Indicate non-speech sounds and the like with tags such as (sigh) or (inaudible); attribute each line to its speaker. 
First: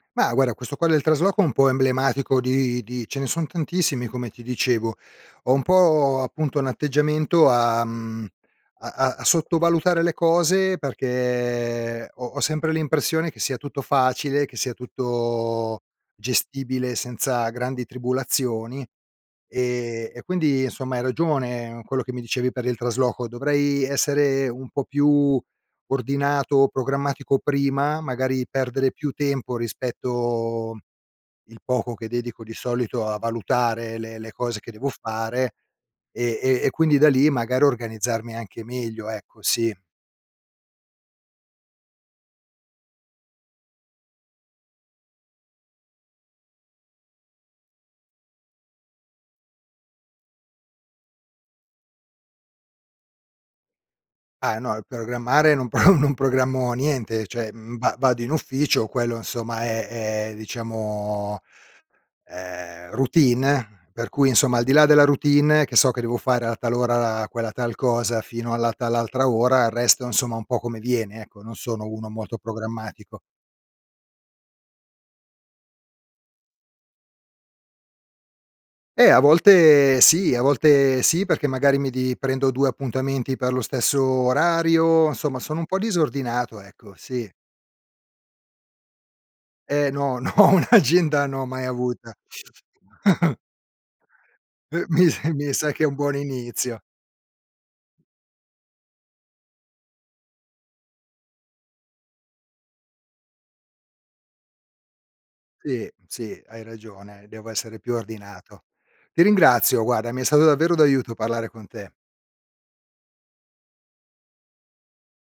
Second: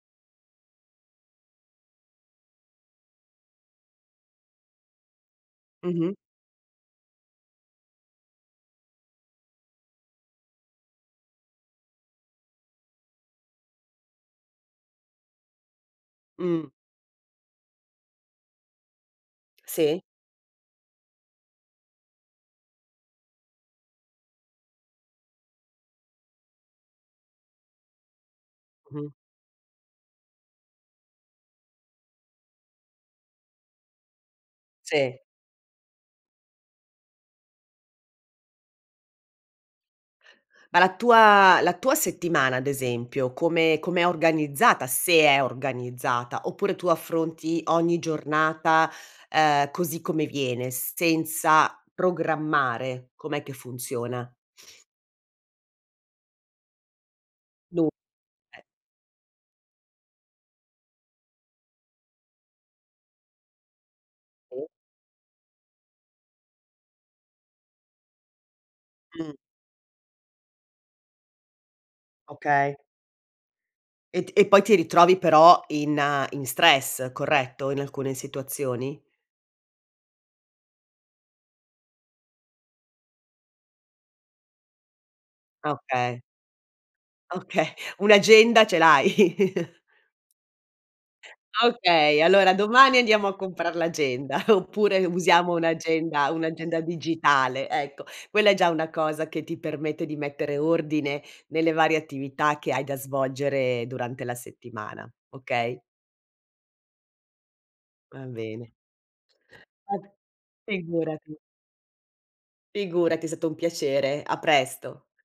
Speaker 1: Ma guarda questo qua del trasloco è un po' emblematico di di ce ne sono tantissimi come ti dicevo. Ho un
Speaker 2: Mh-mh.
Speaker 1: po' appunto un atteggiamento a, mhmm, a a a sottovalutare le cose perché ho ho sempre l'impressione che sia tutto facile, che sia tutto
Speaker 2: Mh.
Speaker 1: gestibile senza grandi tribulazioni
Speaker 2: Sì.
Speaker 1: e e quindi insomma hai ragione, quello che mi dicevi per il trasloco, dovrei essere un po' più ordinato, programmatico prima, magari perdere
Speaker 2: Mh-mh.
Speaker 1: più tempo rispetto il poco che dedico di solito a valutare le le cose che devo
Speaker 2: Sì.
Speaker 1: fare e e e quindi da lì magari organizzarmi anche meglio, ecco, sì.
Speaker 2: Ma la tua la tua settimana ad esempio, come com'è organizzata? Se è organizzata, oppure tu affronti ogni giornata, ehm, così come viene, senza programmare, com'è che funziona?
Speaker 1: Ah no, il programmare non pro non programmo niente, cioè, mhmm,
Speaker 2: Nu
Speaker 1: va vado in
Speaker 2: eh.
Speaker 1: ufficio, quello insomma è è diciamo, ehm, routine, per cui insomma al
Speaker 2: Sì.
Speaker 1: di là della routine che so che devo fare a tal ora quella tal cosa, fino alla tal altra
Speaker 2: Mh.
Speaker 1: ora il resto insomma un po' come viene, ecco, non sono uno molto
Speaker 2: Okay.
Speaker 1: programmatico.
Speaker 2: E t poi ti ritrovi però in in stress, corretto? In alcune situazioni?
Speaker 1: Eh a volte sì, a volte sì, perché magari mi di prendo 2 appuntamenti per lo stesso orario, insomma sono un po'
Speaker 2: Okay.
Speaker 1: disordinato, ecco, sì.
Speaker 2: Okay, un'agenda ce l'hai?
Speaker 1: Eh no, no, un'agenda no, mai
Speaker 2: Ah
Speaker 1: avuta.
Speaker 2: okay allora domani andiamo a
Speaker 1: (chuckles)
Speaker 2: comprar l'agenda
Speaker 1: Uh,
Speaker 2: oppure
Speaker 1: mi s mi
Speaker 2: usiamo
Speaker 1: sa che è un buon
Speaker 2: un'agenda un'agenda
Speaker 1: inizio.
Speaker 2: digitale, ecco. Quella è già una cosa che ti permette di mettere ordine nelle varie attività che hai da svolgere durante la settimana, okay?
Speaker 1: Sì, sì, hai ragione, devo essere più
Speaker 2: Va
Speaker 1: ordinato.
Speaker 2: bene.
Speaker 1: Ti ringrazio guarda,
Speaker 2: (unintelligible)
Speaker 1: mi è stato davvero d'aiuto
Speaker 2: Figurati.
Speaker 1: parlare con te.
Speaker 2: Figurati, è stato un piacere. A presto.